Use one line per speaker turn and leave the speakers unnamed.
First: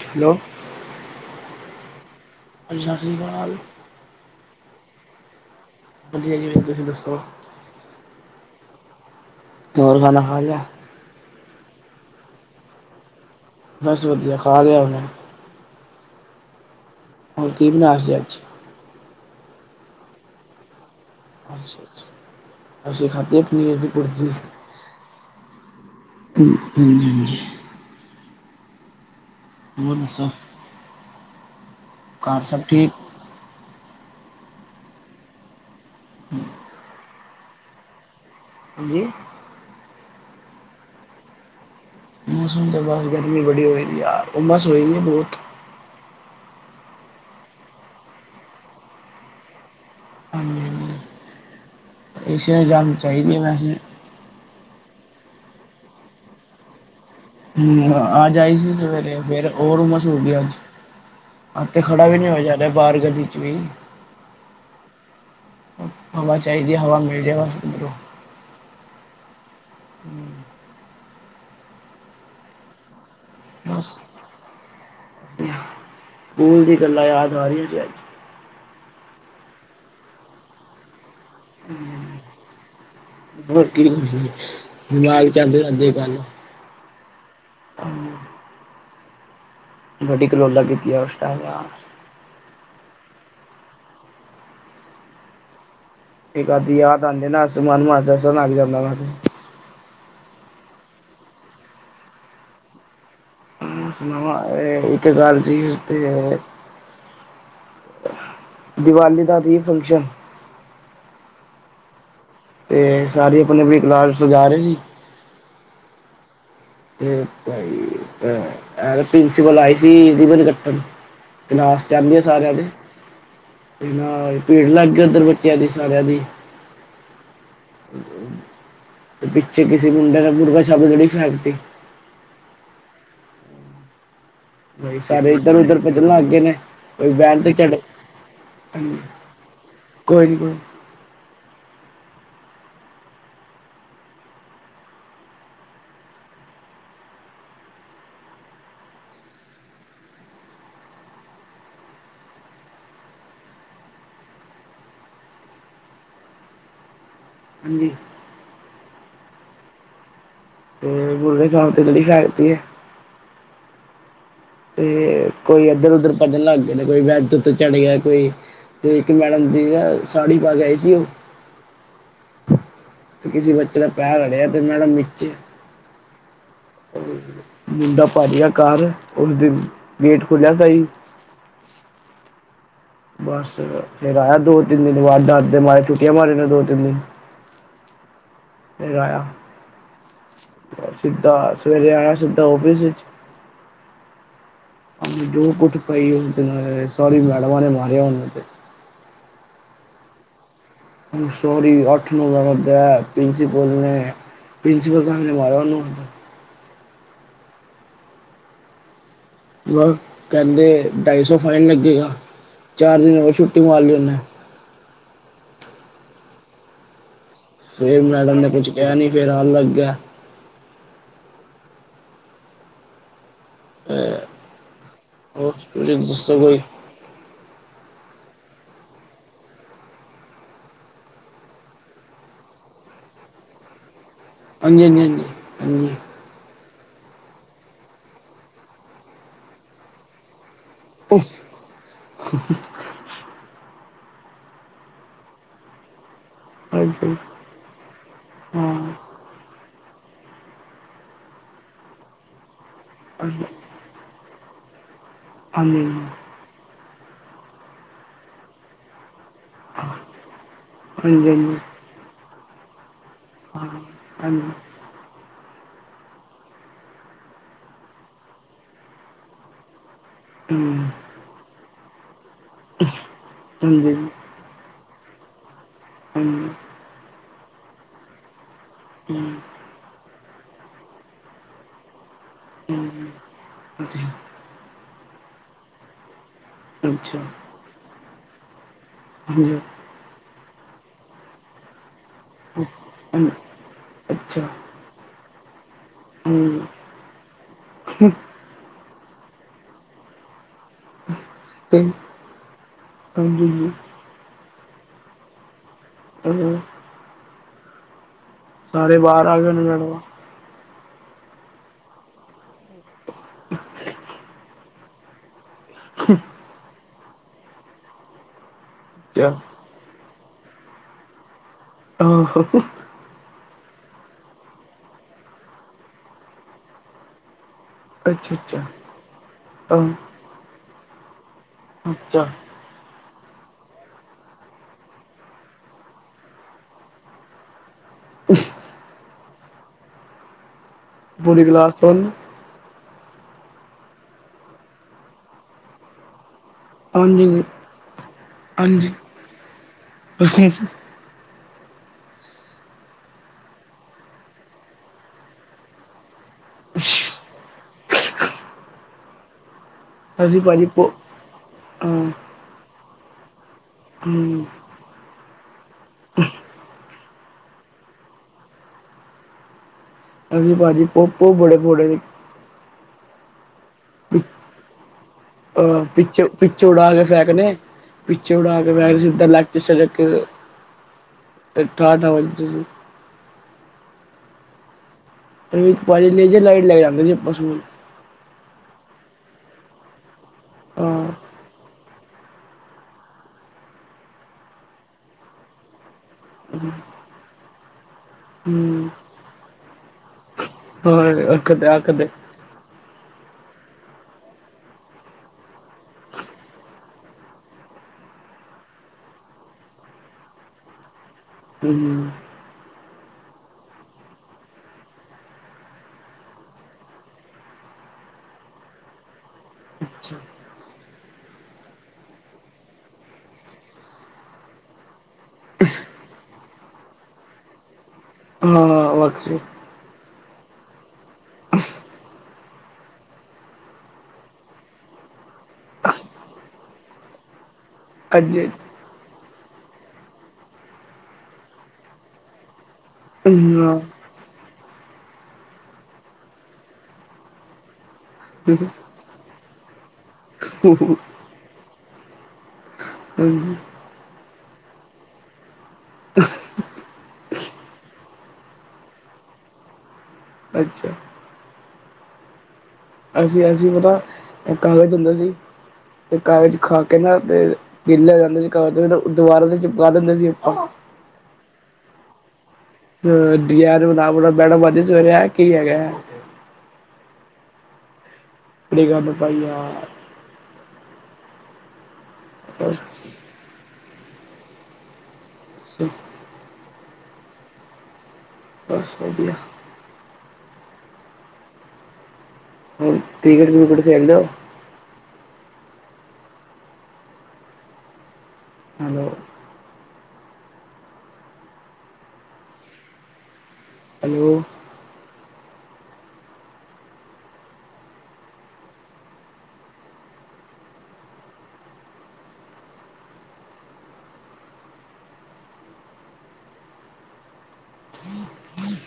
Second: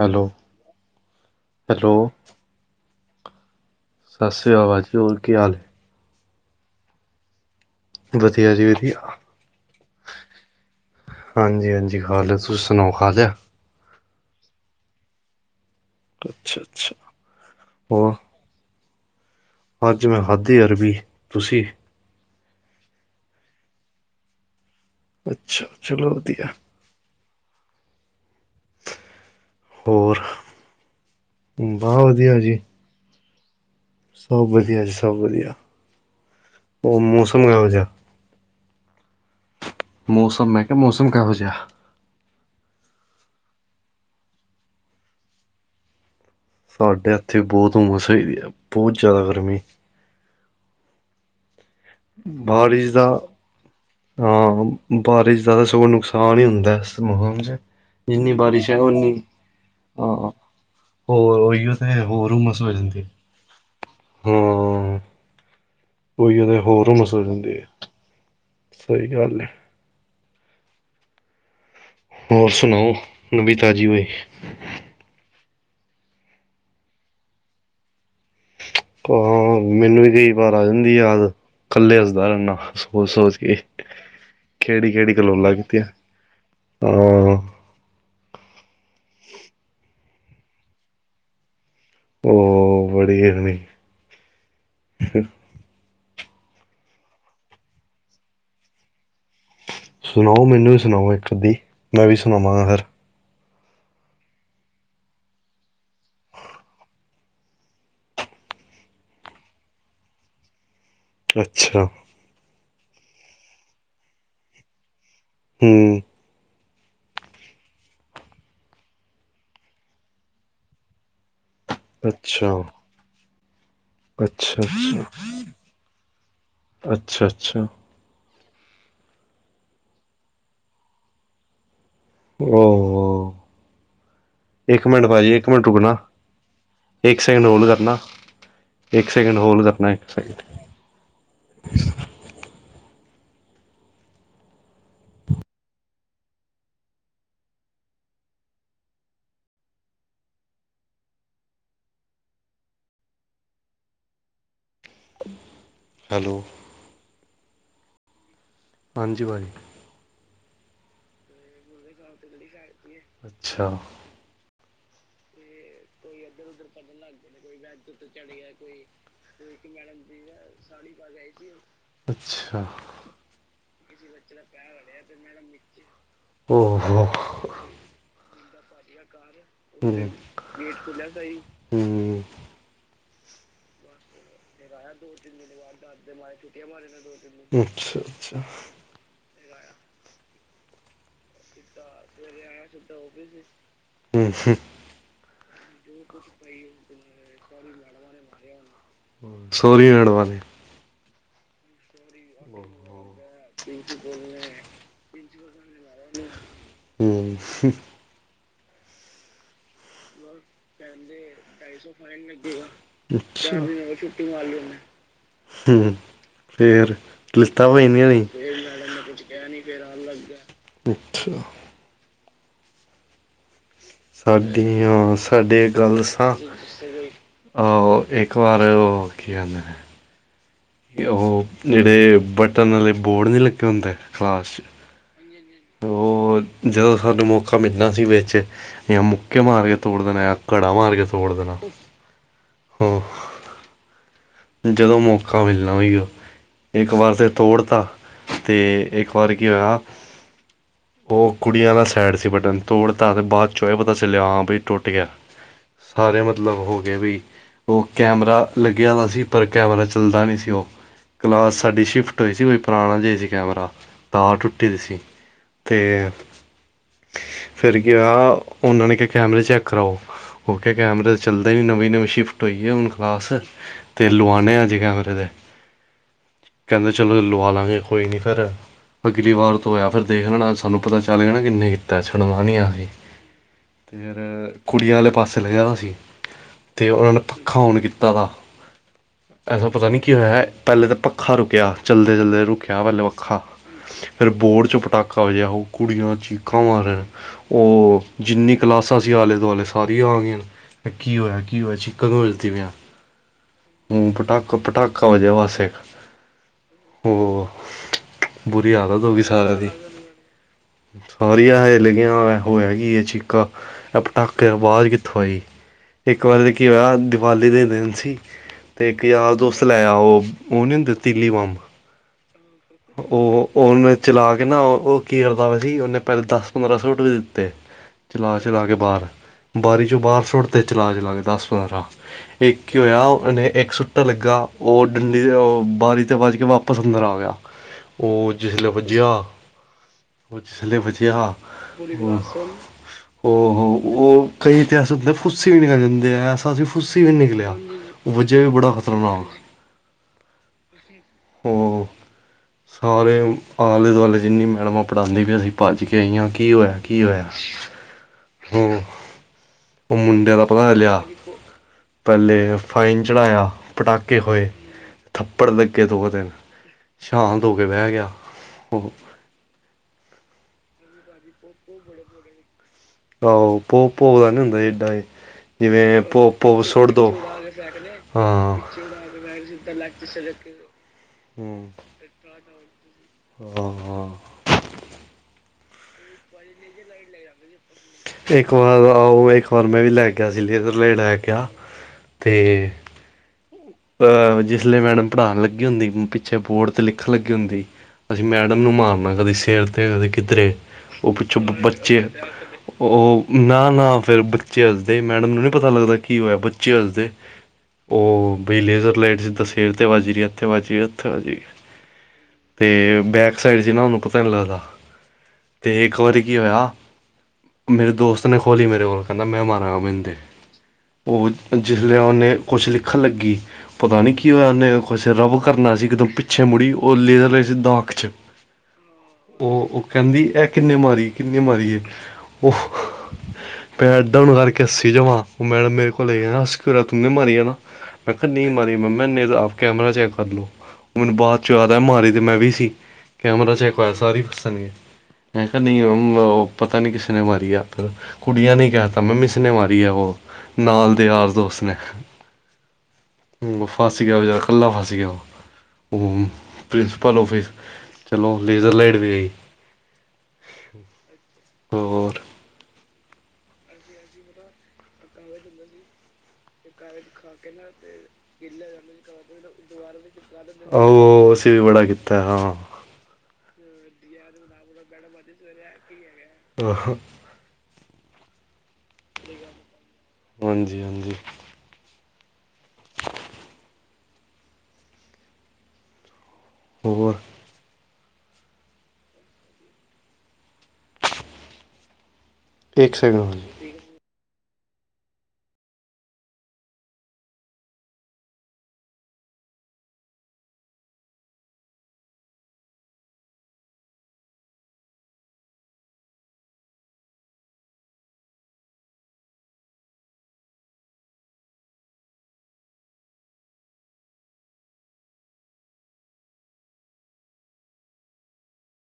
Hello, hello.
ਹਾਂਜੀ ਸਤਿ ਸ਼੍ਰੀ ਅਕਾਲ।
ਸਤਿ ਸ਼੍ਰੀ ਆਕਾਲ ਜੀ। ਹੋਰ ਕੀ ਹਾਲ ਹੈ।
ਹਾਂਜੀ। ਹਾਂਜੀ। ਤੁਸੀਂ ਦੱਸੋ।
ਵਧੀਆ ਜੀ ਵਧੀਆ।
ਹੋਰ, ਖਾਣਾ ਖਾ ਲਿਆ।
ਹਾਂਜੀ ਹਾਂਜੀ। ਖਾ ਲਿਆ। ਤੁਸੀਂ ਸੁਣਾਓ ਖਾ ਲਿਆ।
ਬਸ ਵਧੀਆ। ਖਾ ਲਿਆ ਹੁਨੇ।
ਅੱਛਾ ਅੱਛਾ।
ਹੋਰ, ਕਿ ਬਣਾਇਆ
ਹੋਰ
ਸੀ ਅੱਜ।
ਅੱਜ ਮੈਂ ਖਾਦੀ ਅਰਬੀ। ਤੁਸੀਂ
ਅੱਛਾ ਅੱਛਾ ਅਸੀਂ ਖਾਧੇ ਐ ਪਨੀਰ ਦੀ ਪੁਰਜੀ।
ਅੱਛਾ ਚਲੋ ਵਧੀਆ
ਹੂੰ ਹਾਂਜੀ। ਹੋਰ ਦੱਸੋ।
ਬਹ ਵਧੀਆ
ਘਰ
ਜੀ।
ਸਭ ਠੀਕ
ਸਭ ਵਧੀਆ ਜੀ ਸਭ ਵਧੀਆ ਹੋਰ ਮੌਸਮ ਕਿਹੋ ਜਿਹਾ।
ਹਾਂਜੀ
ਮੌਸਮ ਮੈਂ ਕਿਹਾ ਮੌਸਮ ਕਿਹੋ ਜਿਹਾ।
ਮੌਸਮ ਤੇ ਬਸ ਗਰਮੀ ਬੜੀ ਹੋਈ ਪਈ ਯਾਰ ਹੂਮਸ ਹੋਈ ਦੀ ਬਹੁਤ।
ਸਾਡੇ ਇੱਥੇ ਬਹੁਤ ਹੂਮਸ ਹੋਈ ਹੈ ਬਹੁਤ ਜ਼ਿਆਦਾ ਗਰਮੀ।
ਹੂੰ
ਬਾਰਿਸ਼ ਦਾ
ਚਾਹੀਦੀ ਹੈ ਵੈਸੇ
ਹਾਂ ਬਾਰਿਸ਼ ਦਾ ਤਾਂ ਸਗੋਂ ਨੁਕਸਾਨ ਹੀ ਹੁੰਦਾ। ਮੌਸਮ 'ਚ
ਹੂੰ
ਜਿੰਨੀ
ਅੱਜ ਆਈ
ਬਾਰਿਸ਼
ਸੀ
ਹੈ ਉਨੀ
ਸਵੇਰੇ ਫੇਰ ਹੋਰ ਹੂਮਸ
ਹਾਂ
ਹੋਗੀ ਅੱਜ।
ਹੋਰ
ਅੱਜ
ਉਹੀਓ
ਤੇ ਖੜਾ ਵੀ ਨੀ
ਹੋਰ
ਹੋਇਆ ਜਾ
ਉਮਸ
ਰਿਹਾ
ਹੋ
ਬਾਹਰ
ਜਾਂਦੀ ਹੈ।
ਗਲੀ ਚ ਵੀ।
ਹਾਂ
ਹਵਾ
ਉਹੀ ਉਹਦੇ
ਚਾਹੀਦੀ ਹੈ
ਹੋਰ
ਹਵਾ
ਉਮਸ ਹੋ
ਮਿਲ ਜਾਵੇ
ਜਾਂਦੀ ਹੈ।
ਬਸ
ਸਹੀ ਗੱਲ ਹੈ।
ਹੂੰ
ਹੋਰ ਸੁਣਾਓ ਨਵੀ ਤਾਜ਼ੀ
ਬਸ
ਕੋਈ?
ਸਕੂਲ ਦੀਆਂ ਗੱਲਾਂ ਯਾਦ ਆ ਰਹੀਆਂ ਜੇ ਅੱਜ।
ਹਾਂ, ਮੈਨੂੰ ਵੀ ਕਈ ਵਾਰ ਆ ਜਾਂਦੀ ਯਾਦ ਕੱਲਾ ਹੱਸਦਾ ਰਹਿਨਾ ਸੋਚ-ਸੋਚ ਕੇ,
ਹੋਰ ਕੀ
ਕਿਹੜੀ-ਕਿਹੜੀ
ਦਿਮਾਗ
ਕਲੋਲਾਂ ਕੀਤੀਆਂ। ਹਾਂ
ਹੁਂ
[inaudible]
ਵਡੀ ਕਲੋਲਾਂ ਕੀਤੀਆਂ ਉਸ ਟੈਮ ਯਾਰ।
ਹੋਓ, ਬੜੀ ਆਰਵੀ। ਠੀ
ਇੱਕਦ-ਆਧੀ ਯਾਦ ਆਂਦੇ ਨਾ, ਅਸ ਮਨ ਚ ਹਸਣ ਲੱਗ ਜਾਦਾਂ ਵਾ ਸੀ।
ਸੁਣਾਓ ਮੈਨੂੰ ਵੀ ਸੁਣਾਓ ਇੱਕ-ਅੱਧੀ, ਮੈਂ ਵੀ ਸੁਣਾਵਾਂਗਾ ਫਿਰ।
ੳਂਂ, ਨਵਾਂ, ਇਹ ਇੱਕ ਗੱਲ ਸੀ ਤੇ ਦੀਵਾਲੀ ਦਾ ਸੀ ਫੰਕਸ਼ਨ
ਅੱਛਾ।
ਤੇ ਸਾਰੀ ਆਪਣੀ-ਆਪਣੀ ਕਲਾਸ ਚ ਜਾ ਰਹੇ ਸੀ।
ਹੁਂ।
ਤੇ, ਭ ਈ ਅ ਅ, ਪ੍ਰਿੰਨਸੀਪਲ ਆਈ ਸੀ ਰੀਬਨ ਕਟਣ। ਕਲਾਸ ਚ ਆਨਦੀ ਹਾਂ
ਅੱਛਾ
ਸਾਰਿਆਂ ਦੇ। ਨਾ,
ਅੱਛਾ
ਭੀੜ ਲੱਗ ਗਈ ੳੱਧਰ ਬੱਚਿਆਂ ਦੀ, ਸਾਰਿਆਂ ਦੀ।
ਅੱਛਾ ਅੱਛਾ
ਤੇ ਪਿੱਛੇ ਕਿਸੇ ਮੁੰਡੇ ਨੇ ਮੁਰਗਾ ਛਾਪਦੀ ਲੜੀ ਛਡਤੀ
ਹੋਓਓ ਇੱਕ
ਬਈ
ਮਿੰਟ ਭਾਜੀ,
ਸਾਰੇ
ਇੱਕ
ਇੱਧਰ
ਮਿੰਟ
ਉਧਰ
ਰੁਕਣਾ,
ਭੱਜਣ ਲੱਗ ਗਏ ਨੇ ਕੋਈ
ਇੱਕ
ਵੈਨ
ਸੈਕਿੰਡ
ਤੇ
ਹੋਲਡ
ਚੜੇ
ਕਰਨਾ ਇੱਕ ਸੈਕਿੰਡ ਹੋਲਡ ਕਰਨਾ, ਇੱਕ
ਕੋਈ ਨੀ
ਸੈਕਿੰਡ।
ਕੋਈ
ਹੈਲੋ।
ਹਾਂਜੀ।
ਹਾਂਜੀ, ਪਾਜੀ।
ਤੇ ਮੁਰਗੇ ਛਾਪ ਤੇ ਵਡੀ ਸਾਡਤੀ ਹੈ।
ਅੱਛਾ।
ਤੇ ਕੋਈ ਇੱਧਰ-ਉਧਰ ਭੱਜਣ ਲੱਗ ਗਏ ਨੇ, ਕੋਈ ਵੈਦ
ਊੱਪਰ ਚੜ ਗਿਆ ਕੋਈ। ਓ
ਦੀ
ਇੱਕ
ਨਾ
ਮੈਡਮ ਸੀ ਨਾ,
ਸਾੜੀ ਪਾ ਕੇ ਆਈ ਸੀ
ਸਾਰੀ
ਉਹ
ਪਾ ਕੇ ਆਈ ਸੀ। ਅੱਛਾ।
ਤੇ ਕਿਸੇ ਬੱਚੇ ਦਾ ਪੈਰ ਅੜਿਆ, ਤੇ ਮੈਡਮ ਨੀਚ੍ਹੇ। ਹੋ, ਮੁੰਡਾ ਭਜਿ ਗਯਾ ਘਰ ਉਸ ਦਿਨ
ਹੁਂ,
ਗੇਟ ਖੁੱਲਿਆ
ਗੇਟ
ਸਹੀ
ਖੁਲਯਾ ਸਈ, ਹੁਂ।
ਬਸ ਫੇਰ ਆਇਆ ਦੋ ਤਿੰਨ
ਆ
ਦਿਨ
ਦੋ
ਬਾਅਦ
ਤਿੰਨ
ਡਰ
ਦਿਨ
ਦੇ
ਬਾਅਦ
ਮਾਰੇ
ਡਰਦੇ
ਛੁੱਟੀਆਂ
ਮ
ਮਾਰੇ ਨੇ ਦੋ
ਛੁੱਟੀਆਂ
ਤਿੰਨ
ਮਾਰ
ਦਿਨ
ਨੇ ਦੋ-ਤਿੰਨ ਦਿ
ਆਯਾ ਸਿੱਧਾ, ਸਵੇਰੇ ਆਇਯਾ, ਸਿੱਧਾ ਆੱਫਿਸ ਵਿੱਚ
ਹੂੰ
ਹਾਂਜੀ, ਬਓਤ ਕੋਟ ਪਈ ਓਨ੍ਹੂਂ ਤੇ, ਹਾਯ-ਹਾਯ, ਸਾਰੀ ਮੈਡਮਾਂ ਨੇ ਮਾਰਯਾ ਓਨ੍ਹੂਂ ਤੇ।
ਸੋਹਰੀ ਰਣ ਵਾਲੀ
ਸਾਰੀ ਅੱਠ-ਨੌ ਜਨੇ, ਬੈਟ, ਪ੍ਰਿੰਸੀਪਲ ਨੇ, ਪ੍ਰਿੰਸੀਪਲ ਸਰ ਨੇ ਮਾਰਯਾ ਉਹਨੂੰ।
ਹੁਂ, ਹੁਂ।
ਬੱਸ
ਕਹਿੰਦੇ, ਢਾਈ ਸੌ ਫਾਈਨ ਲੱਗੇਗਾ।
ਚਾਰ ਦਿਨ ਹੋਰ
ਅਛਾ।
ਛੁੱਟੀ
ਚਾਰ
ਮਾਰ
ਦਿਨਾਂ
ਲਈ
ਦੀ
ਉਹਨੇ
ਛੁੱਟੀ ਮਾਰ ਲਈ ਉਹਨੇ ਹੁਂ, ਫੇਿਰ? ਲਤਾਂ
ਫੇਰ
ਭਜਨੀਯਾਂ ਸੀ?
ਮੈਡਮ ਨੇ
ਫੇਰ
ਕੁਛ
ਮੈਡਮ
ਕਿਹਾ
ਨੇ
ਨੀ
ਕੁੰਛ
ਫੇਰ
ਕਿਹਾ
ਆਉਣ
ਨ ਇ,
ਲੱਗ
ਫੇਰ
ਗਿਆ।
ਆਵਣ ਲਗ ਗਯਾ। ਅਛਾ। ਸਾਡੀਆਂ,
ਹੋਰ
ਸਾਡੇ
ਤੁਸੀਂ
ਗੱਲ ਦਸਾਂ?
ਦੱਸੋ ਕੋਈ
ਆਹੋ ਇੱਕ ਵਾਰ ਉਹ ਕੀ ਆਦੇ ਨੇ? ਉਹ ਜਿਹੜੇ ਬਟਨ ਵਾਲੇ ਬੋਰਡ ਨੀ ਲੱਗੇ ਹੁੰਦੇ? ਕਲਾਸ 'ਚ
ਹਾਂਜੀ -ਹਾਂਜੀ, ਹਾਂਜੀ।
ਉਹ, ਜਦੋਂ ਸਾਨੂੰ ਮੌਕਾ ਮਿਲਣਾ ਸੀ ਵਿੱਚ, ਜਾਂ ਮੁੱਕੇ ਮਾਰ ਕੇ ਤੋੜ ਦੇਣਾ ਆ- ਘੜਾ ਮਾਰ ਕੇ ਸੋੜ ਦੇਣਾ ਉਹ। ਜਦੋਂ ਮੌਕਾ ਮਿਲਣਾ ਗਾ। ਇੱਕ
ਹਾਂਜੀ
ਵਾਰ
ਹਾਂਜੀ
ਫਿਰ ਤੋੜਤਾ ਤੇ
ਹਾਂ
ਇੱਕ ਵਾਰ ਕੀ ਹੋਇਆ। ਉਹ ਕੁੜੀਆਂ ਦਾ ਸਾਈਡ ਸੀ ਬਟਨ ਤੋੜਤਾ ਤੇ
ਹਾਂਜੀ ਹਾਂਜੀ
ਬਾਅਦ ਚੋਂ ਇਹ ਪਤਾ ਚੱਲਿਆ ਹਾਂ ਬਈ। ਟੁੱਟ ਗਿਆ
ਹਾਂਜੀ ਹਾਂਜੀ
ਸਾਰੇ ਮਤਲਬ ਹੋ ਗਏ ਵੀ ਉਹ ਕੈਮਰਾ ਲੱਗਿਆ ਤਾਂ ਸੀ। ਪਰ ਕੈਮਰਾ
ਹਾਂ
ਚੱਲਦਾ ਨਹੀਂ ਸੀ ਉਹ
ਹਾਂਜੀ
ਕਲਾਸ
ਹੂੰ
ਸਾਡੀ ਸ਼ਿਫਟ ਹੋਈ ਸੀ ਕੋਈ ਪੁਰਾਣਾ ਜੇ। ਕੈਮਰਾ
ਹਾਂਜੀ
ਤਾਰ ਟੁੱਟੀ ਦੀ ਸੀ। ਅਤੇ ਫਿਰ ਕੀ ਹੋਇਆ ਉਹਨਾਂ ਨੇ ਕਿਹਾ ਕੈਮਰੇ ਚੈੱਕ ਕਰਾਓ। ਉਹ ਕੇ ਕੈਮਰੇ ਤਾਂ ਚਲਦੇ ਨੀ ਨਵੇਂ ਨਵੇਂ ਸ਼ਿਫਟ ਹੋਏ ਹੁਣ ਕਲਾਸ
ਹਾਂਜੀ
ਤੇ ਲਿਆਣੇ ਆ ਅੱਜ ਕੈਮਰੇ।
ਹੂੰ
ਕਹਿੰਦੇ ਚਲੋ ਲਆ ਲਵਾਂਗੇ ਕੋਈ ਨਹੀਂ ਫਿਰ। ਅਗਲੀ ਵਾਰ ਤੋਂ ਹੋਇਆ ਫਿਰ ਦੇਖ ਲਣਾ ਸਾਨੂੰ ਪਤਾ ਚੱਲ ਜਾਣਾ ਕਿੰਨੇ ਕਿ ਕੀਤਾ ਚ। ਸੁਣਵਾਨੀਆਂਸੀ ਸੀ
ਹੂੰ ਹਾਂਜੀ
ਫਿਰ ਕੁੜੀ ਵਾਲੇ ਪਾਸੇ ਲੱਗਿਆ ਸੀ। ਤੇ ਉਹਨਾਂ
ਅੱਛਾ
ਨੇ ਪੱਖਾ ੳਨ ਕੀਤਾ ਤਾ ਐਸਾ
ਹਾਂਜੀ
ਪਤਾ ਨਹੀਂ ਕੀ ਹੋਇਆ ਹੈ। ਪਹਿਲੇ ਤਾਂ ਪੱਖਾ ਰੁਕਿਆ ਚਲਦੇ ਚਲਦੇ ਰੁਕਿਆ ਪਹਿਲਲੇ ਪੱਖਾ ਫਿਰ
ਅੱਛਾ
ਬੋਰਡ ਚੌ ਪਟਾਕਾ। ਕੁੀ ਕ [unintelligible] ਸ ਅਸੀਂ ਆਲੇ ਦੁਆਲੇ ਸਾਰ ਆ ਗਏ ਨੇ ਕੀ ਹੋਇਆ ਕੀ ਹੋਇਆ
ਤੇ
ਚੀਕਾਂ ਕਿਉ ਵਜਦੀ ਪਿਆ।
ਹਾਂਜੀ ਜੀ
ਹਮ ਪਟਾਕਾ ਪਟਾਕਾ ਹੋਜ ਵਾਸ ਏਕ।
ਹਮ।
ਉਹ ਬੁਰੀ ਆਦਤ ਹੋ ਗਈ
ਆ ਗਏ
ਸਾਰਿਆਂ
ਨੇ
ਦੀ।
ਮੈਡਮ
ਸਾਰੀਆਂ ਹਿਲਗੀਆਂ ਹੋਇਆ ਕੀ ਚੀਕਾ ਇਹ ਪਟਾਕੇ ਆਵਾਜ਼ ਕਿੱਥੋਂ ਆਈ। ਇੱਕ ਵਾਰੀ ਤਾਂ ਕੀ ਹੋਇਆ ਦੀਵਾਲੀ ਦੇ ਦਿਨ ਸੀ। ਅਤੇ ਇੱਕ
ਅੱਛਾ
ਯਾਰ ਤੁਸੀ ਲੈ ਆਓ ਉਹ ਨਹੀਂ ਹੁੰਦੇ ਤੀਲੀ ਬੰਬ।
ਹਾਂ।
ਉਹ ਉਹਹਨੇ ਚਲਾ ਕੇ ਨਾ ਉਹ ਕੀ ਕਰਦਾ ਵਾ ਸੀ ਉਹਨੇ ਪਹਿਲੇ ਦਸ ਪੰਦਰਾਂ ਸੁਟ ਰਪ। ਅਤੇ
ਅੱਛਾ
ਚਲਾ ਕੇ ਚਲਾ
ਅੱਛਾ
ਕੇ ਬਾਹਰ ਬਾਰੀ ਚੋਂ
ਆਹ
ਬਾਹਰ ਸੁੱਟ ਤੇ ਚਲਾ ਕੇ ਚਲਾ ਕੇ ਦਸ। ਸਾਰਰਾ
ਅੱਛਾ
ਇੱਕ ਕੀ ਹੋਇਆ। ਨੇ ਇੱਕ ਸੁੱਟਾ ਲੱਗਾ ਉਹ ਡੰਡੀ ' ਬਾਰੀ 'ਤੇ ਵਜ ਕੇ ਵਾਪਸ ਅੰਦਰ ਆ ਗਿਆ। ਉਹ ਜਿਸ ਵੇਲੇ ਪੁੱਜਿਆ। ਜਲ ਲਈ ਬਚਿਆ।
ਪੂਰੀ ਕਲਾਸ ਸੁਣ
ਹੋ ਉਹ ਕਈ ਤੇ ਅਸੀਦੇ ਖੁੱਸਸੀ ਵੀ ਨਹੀ ਕੇ ਜਾਂਦੇ ਆ। ਸ ਫੁੱਸੀ ਵੀ ਨਹੀਂ
ਹਾਂਜੀ
ਨਿਕਲਿਆ ਉਹ ਵਜ੍ਹਾ ਵੀ ਬੜਾ
ਹਾਂਜੀ
ਖਤਰਨਾਕ। ਹਾਂ। ਸਾਰੇ ਆਲੇ ਦੁਆਲੇ ਜਿੰਨੀ ਮੈਡਮਾਂ ਪੜ੍ਹਾਂਦੀ ਵੀ ਸੀਂ ਭੱਜ ਕੇ ਆਈ। ਕੀ ਹੋਇਆ ਕੀ ਹੋਇਆ ਹੂੰ। ਉਹ ਮੁੰਡੇ
ਅਸੀਂ
ਦਾ
ਭਾਜੀ
ਪਤਾ
ਪੋ
ਚੱਲਿਆ
ਅਹ
ਪਹਿਲੇ ਫਾਈਨ ਚੜ੍ਹਾਇਆ। ਪਟਾਕੇ
ਹਮ
ਹੋਏ ਥੱਪੜ ਲੱਗੇ ਦੋ ਦਿਨ। ਸ਼ਾਤ ਹੋ ਕੇ ਬਹਿ ਗਿਆ ਉਹ।
ਅਸੀਂ ਭਾਜੀ ਭੁਪੋ ਬੜੇ-ਬੜੇ ਨੇ।
ਆਹੋ ਭੋ-ਭੋ ਦਾ ਨੀ ਹੁੰਦਾ ਏਡਾ
ਅਹ
ਜਿਵੇਂ
ਪਿੱਛੇ
ਭੋ-ਭੋ
ਪਿੱਛੇ
ਸੁੱਟ
ਉਡਾ ਕੇ
ਦੋ।
ਫੈਕਨੇ ਪਿੱਛੇ ਉਡਾ ਕੇ ਫੈਕ
[unintelligible] [unintelligible]
[unintelligible] ਤੁਸੀ।
ਹਾਂ-ਹਾਂ।
ਨੇ ਲਾਈਟ ਲੈ ਜਾਂਦੇ ਸੀ [unintelligible]
ਇੱਕ ਵਾਰ ਆਓ ਇੱਕ ਵਾਰ ਮੈਂ ਵੀ ਲੈ ਗਿਆ ਸੀ ਉਧਰਲੇ
ਹਾਂ
ਲੈ ਗਿਆ। ਤੇ। ਅਹ ਜਿਸ ਵੇਲੇ ਮੈਡਮ ਪੜ੍ਹਾਉਣ ਲੱਗੀ ਹੁੰਦੀ ਪਿੱਛੇ ਬੋਰਡ ਤੇ ਲਿਖਣ ਲੱਗੀ ਹੁੰਦੀ। ਅਸੀਂ ਮੈਡਮ ਨੂੰ
ਹਮ
ਮਾਰਨਾ ਕਦੇ ਸਿਰ ਤੇ ਕਦੇ ਕਿੱਧਰੇ ਉਹ ਪਿੱਛੋਂ ਬੱਚੇ। ਉਹ। ਨਾ ਨਾ ਫਿਰ ਬੱਚੇ ਹੱਸਦੇ ਮੈਡਮ ਨੂੰ ਨਹੀਂ ਪਤਾ ਲੱਗਦਾ ਕੀ ਉਹ ਹੈ ਬੱਚੇ ਹੱਸਦੇ। [unintelligible] [unintelligible] ਬਈ ਲੇਜ਼ਰ ਲਾਈਟ ਜਿੱਦਾਂ ਸਿਰ ਤੇ ਵੱਜੀ ਰਹੀ ਇੱਥੇ ਵੱਜੀ, ਉੱਥੇ ਵੱਜੀ ਤੇ ਬੈਕ ਸਾਈਡ 'ਚ ਨਾ ਉਹਨੂੰ ਪਤਾ ਨੀ ਲੱਗਦਾ। ਤੇ ਇੱਕ ਵਾਰੀ ਕੀ ਹੋਇਆ, ਮੇਰੇ ਦੋਸਤ ਨੇ ਖੋਹ ਲੀ ਮੇਰੇ ਕੋਲੋ। ਕਹਿੰਦਾ ਮੈ ਮਾਰਾਗਾ ਮੈਨੂੰ ਦੇ, ਉਹ ਜਿਸਨੇ ਉਹਨੇ ਕੁਛ ਲਿਖਣ ਲੱਗੀ ਪਤਾ ਨੀ ਕੀ ਹੋਇਆ ਉਹਨੇ ਕੁਛ ਰੱਬ ਕਰਨਾ ਸੀ ਇੱਕਦਮ ਪਿੱਛੇ ਮੁੜੀ ਉਹ ਲੇਜ਼ਰ ਲਾਈਟ ਸਿੱਧਾ ਅੱਖ ਚ ਉਹ ਉਹ ਕਹਿੰਦੀ ਇਹ ਕਿੰਨੇ ਮਾਰੀ ਕਿੰਨੇ ਮਾਰੀ? ਉਹ, ਹੈੱਡ ਡਾਊਨ ਕਰਕੇ ਹੱਸੀ ਜਾਵਾਂ ਉਹ ਮੈਡਮ ਮੇਰੇ ਕੋਲ ਆ ਗਈ ਹੱਸ ਕਿਉਂ ਰਿਹਾ ਤੂੰ? ਤੂਨੇ ਮਾਰੀ ਆ ਨਾ ਮੈਂ ਕਿਹਾ ਨਹੀਂ ਮਾਰੀ ਮੈਂਮ ਮੈਂ ਕੈਮਰਾ ਚੈੱਕ ਕਰ ਲਓ ਮੈਨੂੰ ਬਾਅਦ ਚ ਯਾਦ ਆਈਆ ਮਾਰੀ ਤੇ ਮੈਂ ਵੀ ਸੀ। ਕੈਮਰਾ ਚੈੱਕ ਹੋਇਆ ਸਾਰੀ ਫਸਣਗੇ। ਮੈਂ ਕਿਹਾ ਨਹੀਂ ਪਤਾ ਨਹੀਂ ਕਿਸੇ ਨੇ ਮਾਰੀ ਆਪ ਫਿਰ ਕੁੜੀਆਂ ਨਹੀਂ ਕਹਿ ਤਾ ਮੈਮ ਇਸ ਨੇ ਮਾਰੀ। ਵੀ ਉਹੋ ਨਾਲ ਦੇ ਯਾਰ ਦੋਸਤ ਨੇ।
ਹਾਂਜੀ
ਫਸ ਗਿਆ ਬੇਚਾਰਾ ਇਕੱਲਾ ਫਸ ਗਿਆ। ਉਹ ਪ੍ਰਿੰਸੀਪਲ ਔਫਿਸ ਚਲੋ ਲੇਜ਼ਰ ਲਾਈਟ ਵੀ ਆਈ।
ਅੱਛਾ ਅਸੀਂ-ਅਸੀਂ ਪਤਾ ਕਾਗਜ਼ ਹੁੰਦੇ ਸੀ, ਤੇ ਕਾਗਜ਼ ਖਾ ਕੇ ਨਾ ਤੇ ਕਿ ਲਿਆ ਜਾਂਦਾ ਸੀ ਕਾਗ਼ਜ਼ ਜਦੋਂ ਉਹ ਦੁਬਾਰਾ ਤੋਂ ਚਿਪਕਾ ਦਿੰਦੇ ਸੀ। ਆਪਾਂ
ਆਹ ਅਸੀਂ ਵੀ ਬੜਾ ਕੀਤਾ ਹਾਂ।
ਯਾਰ [unintelligible] ਬੈਠ ਵਦੀ ਸਵੇਰੇ ਆ ਕੀ ਹੈਗਾ।
[unintelligible]
ਕਿਹੜੀ ਗੱਲ ਭਾਈਆ
ਹਾਂਜੀ-ਹਾਂਜੀ
[unintelligible] ਅੱਛਾ
ਹੋਰ
ਬਸ ਵਧੀਆ।
ਇੱਕ
ਹੁਣ
ਸੈਕਿੰਡ
ਕ੍ਰਿਕਟ ਕਰੂਕਟ ਕਟ ਖੇਡਦੇ ਹੋ? Hello hello [unintelligible]